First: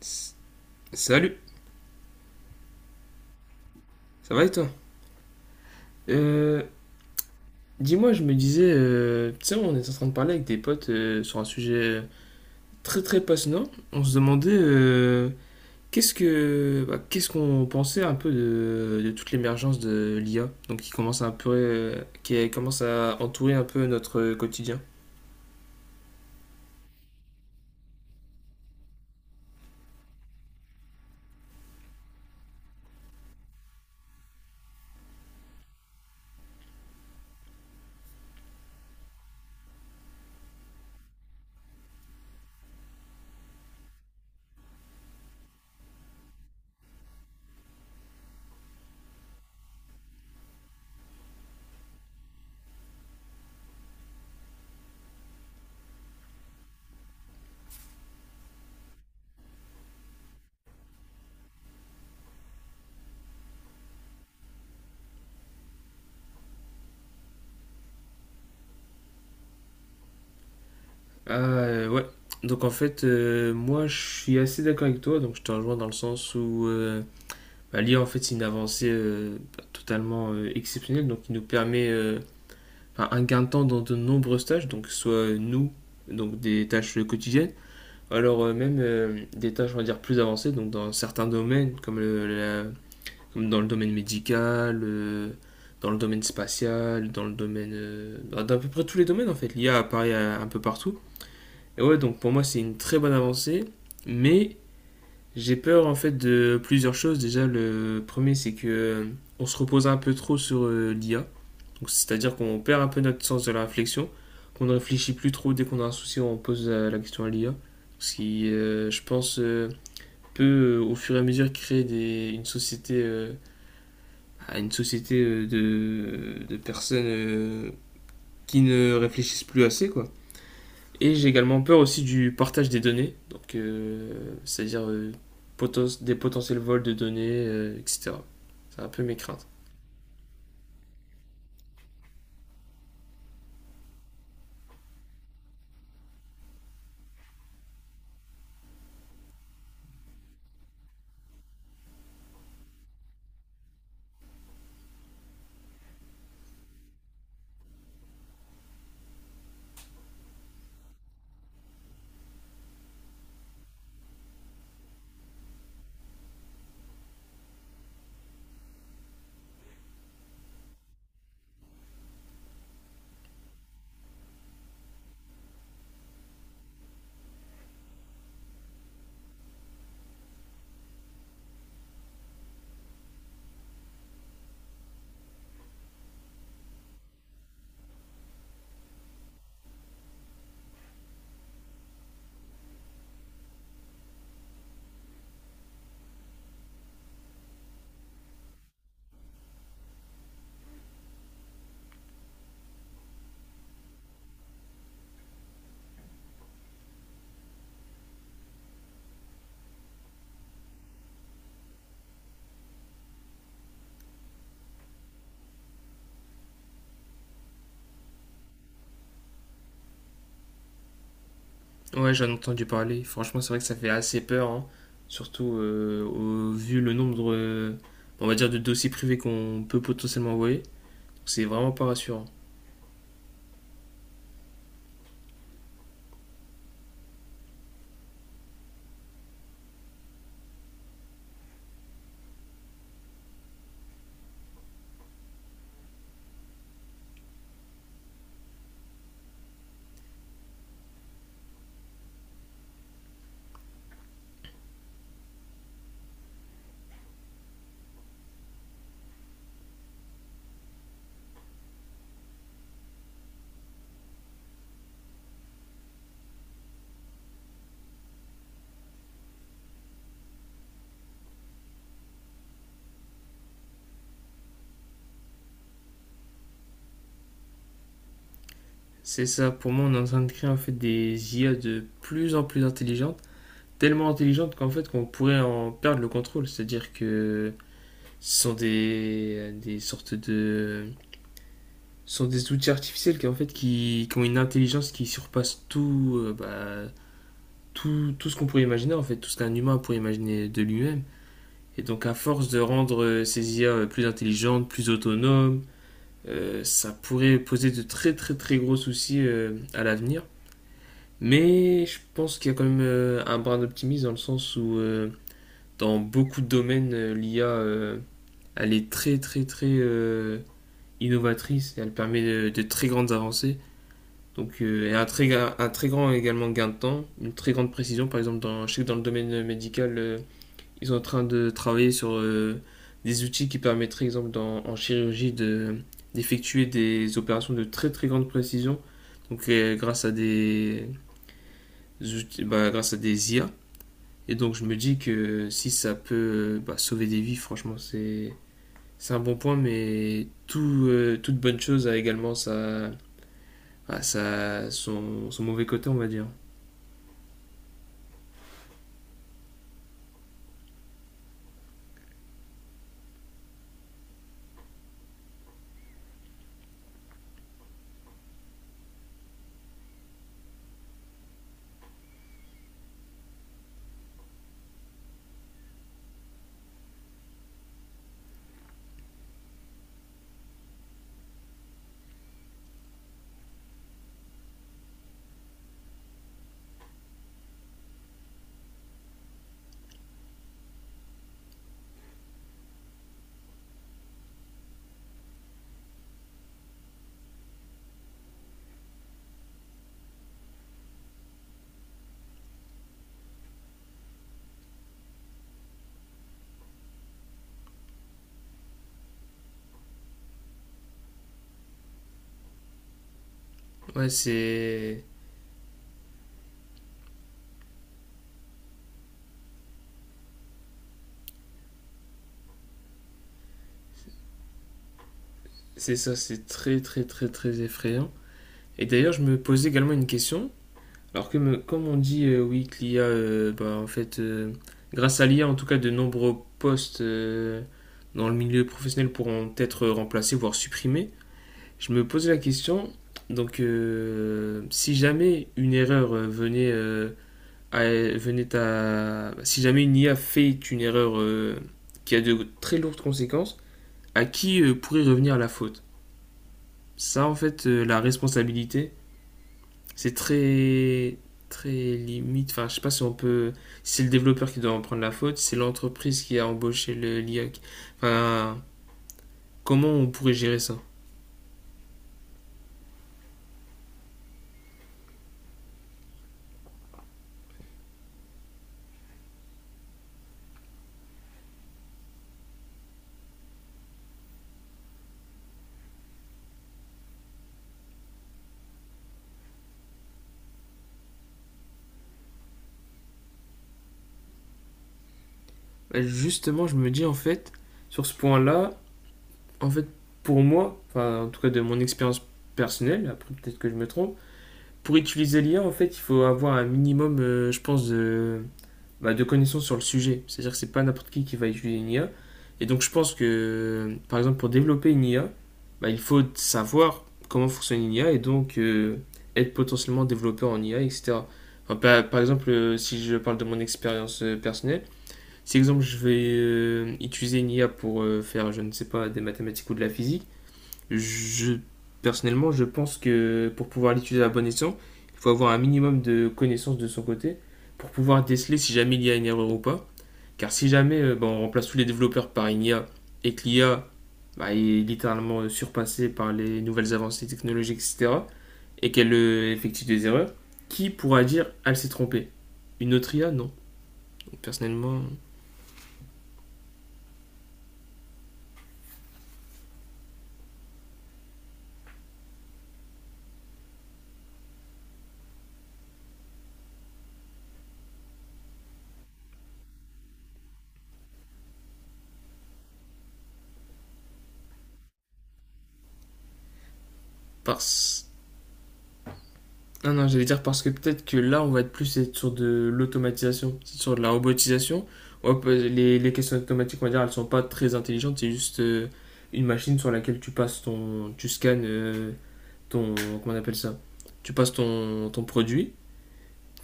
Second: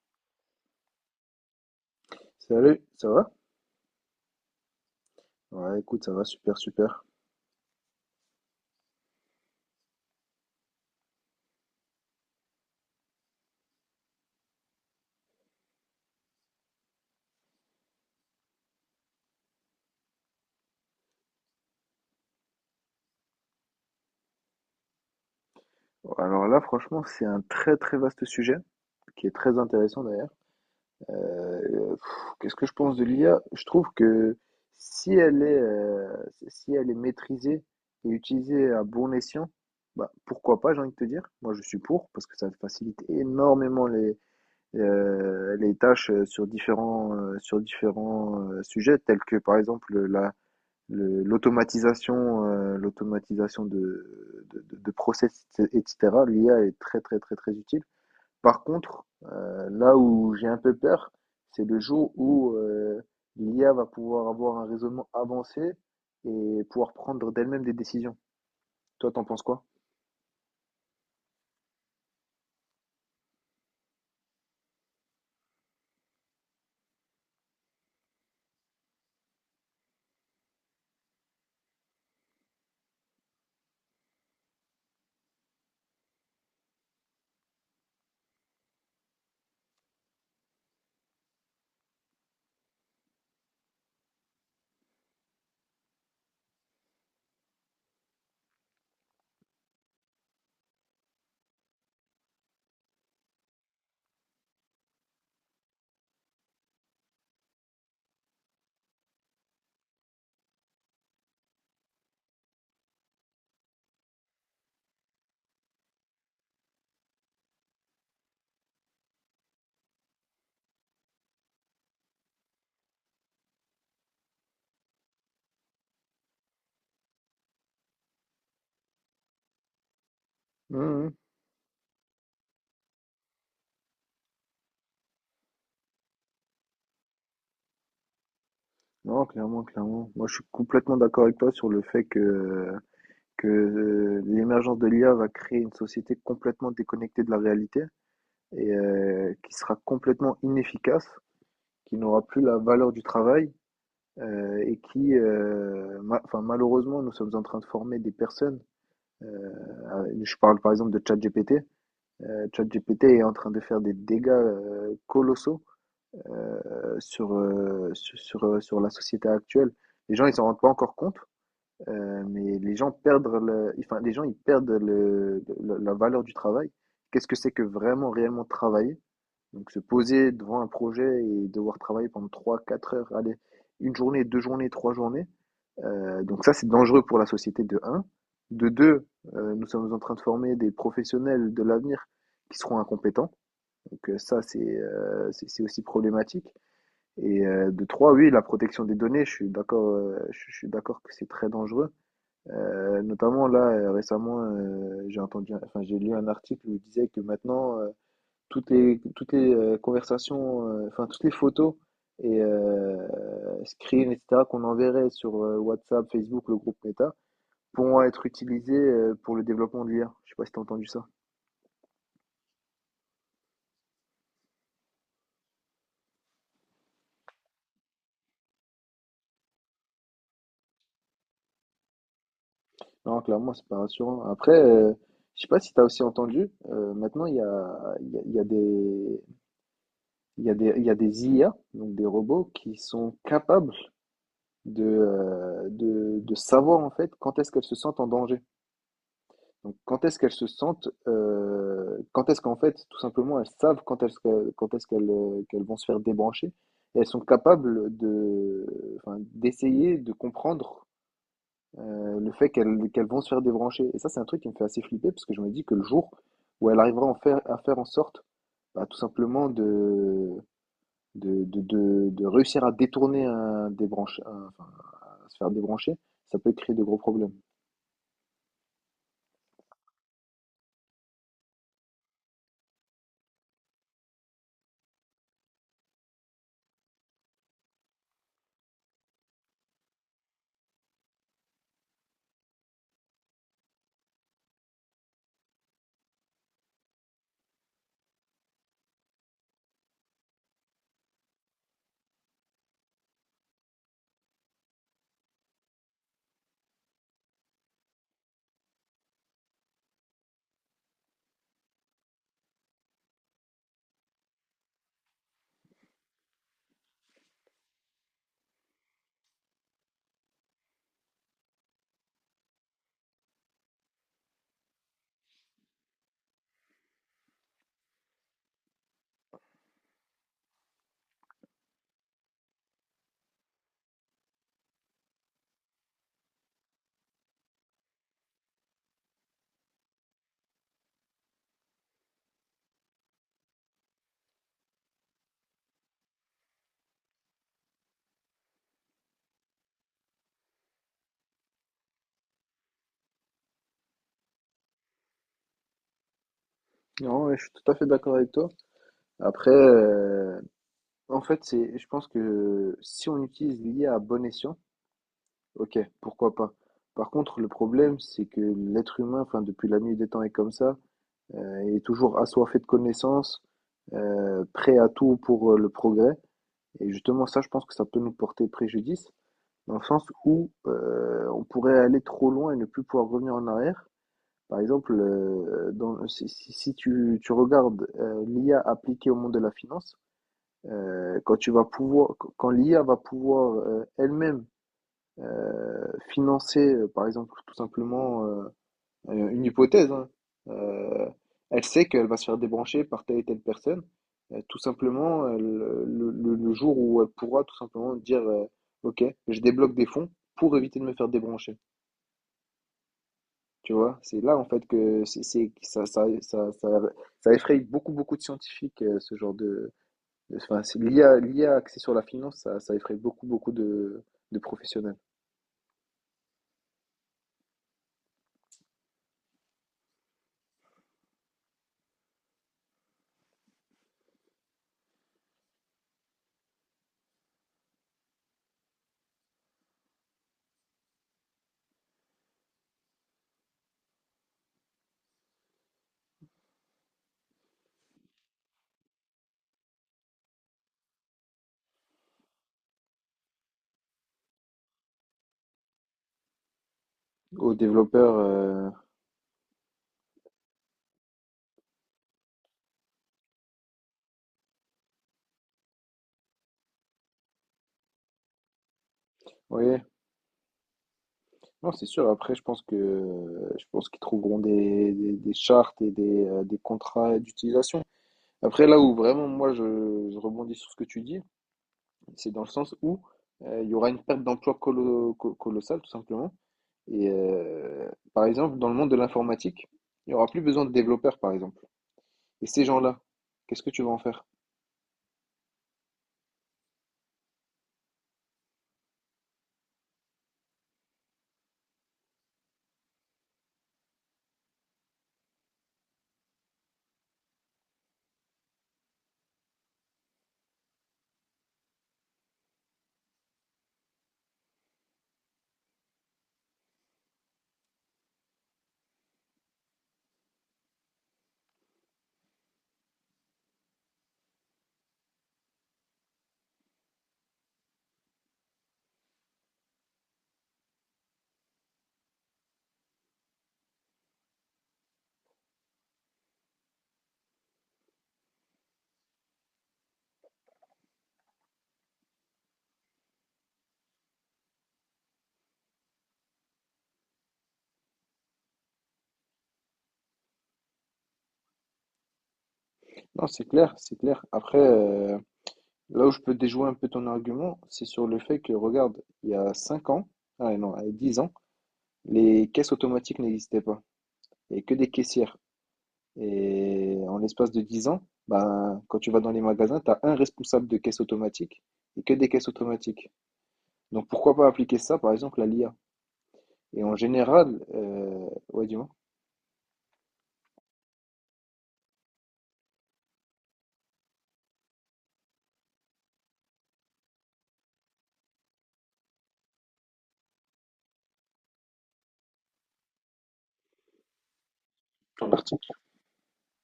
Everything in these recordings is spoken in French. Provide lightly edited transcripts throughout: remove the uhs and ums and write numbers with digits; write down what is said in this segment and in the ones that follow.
S- Salut, Salut, ça va? ça va et toi? Ouais, écoute, ça va super, Euh, super. Dis-moi, je me disais, tu sais, on est en train de parler avec des potes sur un sujet très très passionnant. On se demandait qu'est-ce que, qu'est-ce qu'on pensait un peu de toute l'émergence de l'IA, donc qui commence à un peu, qui commence à entourer un peu notre quotidien. Alors là, franchement, c'est un très très vaste sujet, qui est très intéressant d'ailleurs. Qu'est-ce que je pense de l'IA? Je trouve que si elle est, euh, si elle est maîtrisée et utilisée à bon escient, bah, pourquoi pas, j'ai envie de te dire. Moi, je suis pour, parce que ça facilite énormément les tâches sur différents sujets, tels que par exemple l'automatisation de process, etc. L'IA est très, très, très, très utile. Par contre, là où j'ai un peu peur, c'est le jour où l'IA va pouvoir avoir un raisonnement avancé et pouvoir prendre d'elle-même des décisions. Toi, t'en penses quoi? Ouais. Donc en fait, moi, je suis assez d'accord avec toi. Donc je te rejoins dans le sens où L'IA, en fait, c'est une avancée totalement exceptionnelle, donc qui nous permet enfin, un gain de temps dans de nombreuses tâches, donc soit nous, donc des tâches quotidiennes, ou alors même des tâches, on va dire, plus avancées, donc dans certains domaines, comme dans le domaine médical, dans le domaine spatial, dans à peu près tous les domaines, en fait, l'IA apparaît un peu partout. Et ouais, donc pour moi, c'est une très bonne avancée, mais j'ai peur en fait de plusieurs choses. Déjà, le premier, c'est que on se repose un peu trop sur l'IA. Donc, c'est-à-dire qu'on perd un peu notre sens de la réflexion, qu'on ne réfléchit plus trop dès qu'on a un souci, on pose la question à l'IA. Ce qui, je pense, peut au fur et à mesure créer une société, de personnes qui ne réfléchissent plus assez, quoi. Mhm. Et j'ai également peur aussi du partage des données, donc c'est-à-dire des potentiels vols de données, etc. C'est un peu mes Non, craintes. clairement, clairement. Moi, je suis complètement d'accord avec toi sur le fait que l'émergence de l'IA va créer une société complètement déconnectée de la réalité, et qui sera complètement inefficace, qui n'aura plus la valeur du travail, et qui, enfin, malheureusement, nous sommes en train de former des personnes. Je parle par exemple de ChatGPT. ChatGPT est en train de faire des dégâts colossaux euh, sur la société actuelle. Les gens, ils s'en rendent pas encore compte, mais les gens perdent le, enfin, les gens, ils perdent la valeur du travail. Qu'est-ce que c'est que vraiment réellement travailler? Donc se poser devant un projet et devoir travailler pendant trois, quatre heures, allez, une journée, deux journées, trois journées. Donc ça, c'est dangereux pour la société de un. De 2, nous sommes en train de former des professionnels de l'avenir qui seront incompétents. Donc ça, c'est aussi problématique. Et de trois, oui, la protection des données, je suis d'accord, je suis d'accord que c'est très dangereux. Notamment là, récemment, j'ai entendu, enfin j'ai lu un article où il disait que maintenant, toutes les conversations, enfin toutes les photos et screens, etc., qu'on enverrait sur WhatsApp, Facebook, le groupe Meta, pourront être utilisées pour le développement de l'IA. Je sais pas si tu as entendu ça. Ouais, j'en ai entendu parler. Franchement, c'est vrai que ça fait assez peur, hein. Surtout vu le nombre, on va dire, de dossiers privés qu'on peut potentiellement envoyer. Donc, c'est vraiment pas rassurant. Non, clairement, c'est pas rassurant. Après, je sais pas si tu as aussi entendu, maintenant, il y a des IA, donc des robots, qui sont capables de savoir en fait quand est-ce qu'elles se sentent en danger. Donc, quand est-ce qu'elles se sentent, quand est-ce qu'en fait, tout simplement, elles savent qu'elles vont se faire débrancher et elles sont capables de, enfin, d'essayer de comprendre le fait qu'elles vont se faire débrancher. Et ça, c'est un truc qui me fait assez flipper parce que je me dis que le jour où elle arrivera à en faire, à faire en sorte, bah, tout simplement, de réussir à détourner un débranche, enfin, à se faire débrancher, ça peut créer de gros problèmes. C'est ça, pour moi, on est en train de créer en fait des IA de plus en plus intelligentes, tellement intelligentes qu'en fait qu'on pourrait en perdre le contrôle. C'est-à-dire que ce sont des sortes de ce sont des outils artificiels qui ont une intelligence qui surpasse tout tout, tout ce qu'on pourrait imaginer en fait tout ce qu'un humain pourrait imaginer de lui-même et donc à force de rendre ces IA plus intelligentes plus autonomes ça pourrait poser de très très très gros soucis à l'avenir, mais je pense qu'il y a quand même un brin d'optimisme dans le sens où dans beaucoup de domaines l'IA elle est très très très innovatrice et elle permet de très grandes avancées. Donc, et un très grand également gain de temps, une très grande précision. Par exemple, je sais que dans le domaine médical, ils sont en train de travailler sur des outils qui permettraient, exemple, en chirurgie, d'effectuer des opérations de très très grande précision. Donc, grâce à des outils, grâce à des IA. Et donc, je me dis que si ça peut sauver des vies, franchement, c'est un bon point. Mais toute bonne chose a également sa, son, son mauvais côté, on va dire. Non, ouais, je suis tout à fait d'accord avec toi. Après, En fait, c'est, je pense que si on utilise l'IA à bon escient, ok, pourquoi pas. Par contre, le problème, c'est que l'être humain, enfin, depuis la nuit des temps est comme ça, est toujours assoiffé de connaissances, prêt à tout pour le progrès. Et justement, ça, je pense que ça peut nous porter préjudice, dans le sens où on pourrait aller trop loin et ne plus pouvoir revenir en arrière. Par exemple, si tu regardes l'IA appliquée au monde de la finance, quand tu vas pouvoir, quand l'IA va pouvoir elle-même financer, par exemple, tout simplement une hypothèse, hein, euh, elle sait qu'elle va se faire débrancher par telle et telle personne. Tout simplement, le jour où elle pourra tout simplement dire, OK, je débloque des fonds pour éviter de me faire débrancher. Tu vois, Ouais, c'est là en fait que c'est, c'est- ça effraie beaucoup, beaucoup de scientifiques, ce genre de, enfin, l'IA, a l'I A axée sur la finance, ça effraie beaucoup, beaucoup de professionnels. c'est ça, c'est très très très très effrayant. Et d'ailleurs, je me posais également une question. Comme on dit, oui, que l'IA, grâce à l'IA, en tout cas, de nombreux postes dans le milieu professionnel pourront être remplacés, voire supprimés. Je me posais la question, donc si jamais une erreur si jamais une IA fait une erreur qui a de très lourdes conséquences, à qui pourrait revenir la faute? Ça, en Aux fait, la développeurs, responsabilité, c'est très limite. Enfin, je sais pas si on peut. Si c'est le développeur qui doit en prendre la faute, si c'est l'entreprise qui a embauché l'IA. Enfin, oui, comment on pourrait gérer ça? non, c'est sûr. Après, je pense qu'ils trouveront des chartes et des contrats d'utilisation. Après, là où vraiment moi je rebondis sur ce que tu dis, c'est dans le sens où il y aura une perte d'emploi colossale, tout simplement. Et par exemple, dans le monde de l'informatique, il n'y aura plus besoin de développeurs, par exemple. Et ces gens-là, qu'est-ce que tu vas en faire? Justement, je me dis, en fait, sur ce point-là, en fait, pour moi, enfin, en tout cas de mon expérience personnelle, après peut-être que je me trompe, pour utiliser l'IA, en fait, il faut avoir un minimum, je pense, de connaissances sur le sujet. C'est-à-dire que c'est pas n'importe qui va utiliser une IA. Et donc, je pense que, par exemple, pour développer une IA, il faut savoir comment fonctionne une IA et donc être potentiellement développeur en IA, etc. Enfin, par exemple, si je parle de mon expérience personnelle, si exemple je vais utiliser une IA pour faire, je ne sais pas, des mathématiques ou de la physique, je, personnellement, je pense que pour pouvoir l'utiliser à bon escient, il faut avoir un minimum de connaissances de son côté pour pouvoir déceler si jamais il y a une erreur ou pas. Car si jamais on remplace tous les développeurs par une IA et que l'I a, est littéralement surpassée par les nouvelles avancées technologiques, etc., et qu'elle effectue des erreurs, qui pourra dire elle s'est trompée? Une autre Non, IA? c'est Non. clair, c'est clair. Donc, Après, personnellement, là où je peux déjouer un peu ton argument, c'est sur le fait que, regarde, il y a 5 ans, ah non, il y a 10 ans, les caisses automatiques n'existaient pas. Il n'y avait que des caissières. Et en l'espace de 10 ans, ben, quand tu vas dans les magasins, tu as un responsable de caisse automatique et que des caisses automatiques. Donc pourquoi pas appliquer ça, par exemple, à l'IA? Et en général, parce ouais, dis-moi. non, non, j'allais dire parce que peut-être que là, on va être sur de l'automatisation, sur de la robotisation. On va pas- Les questions automatiques, on va dire, elles sont pas très intelligentes. C'est juste une machine sur laquelle tu passes ton. Tu scannes ton. Comment on appelle ça? Tu passes ton En partie. produit,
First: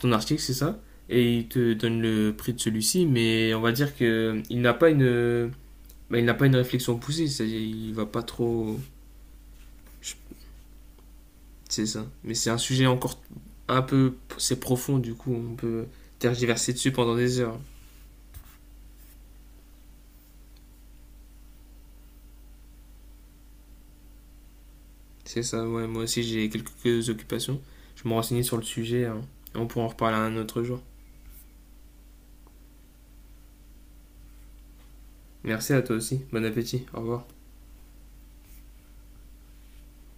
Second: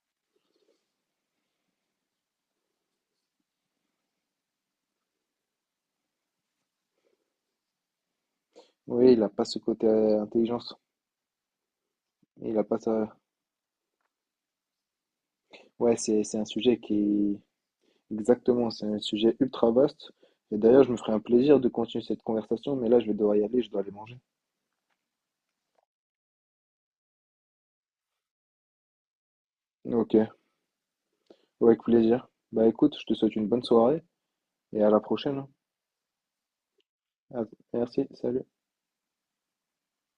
ton article, c'est ça. Et il te donne le prix de celui-ci. Mais on va dire que il n'a pas une. Il n'a pas une réflexion poussée. C'est-à-dire, il va pas trop. Oui, il n'a pas ce côté intelligence. C'est ça. Mais c'est Il un a pas sujet ça. encore un peu. C'est profond, du coup, on peut Ouais, c'est un tergiverser sujet dessus pendant qui, des heures. exactement, c'est un sujet ultra vaste. Et d'ailleurs, je me ferai un plaisir de continuer cette conversation, mais là, je vais devoir y aller, je dois aller manger. C'est ça, ouais. Moi aussi, j'ai quelques occupations. Je me renseignais sur le sujet. Hein. On pourra en Ok, reparler ouais, un autre jour. avec plaisir. Bah écoute, je te souhaite une bonne soirée et à la prochaine, hein. Merci à toi aussi. Bon appétit. Au revoir. Ah, merci, salut.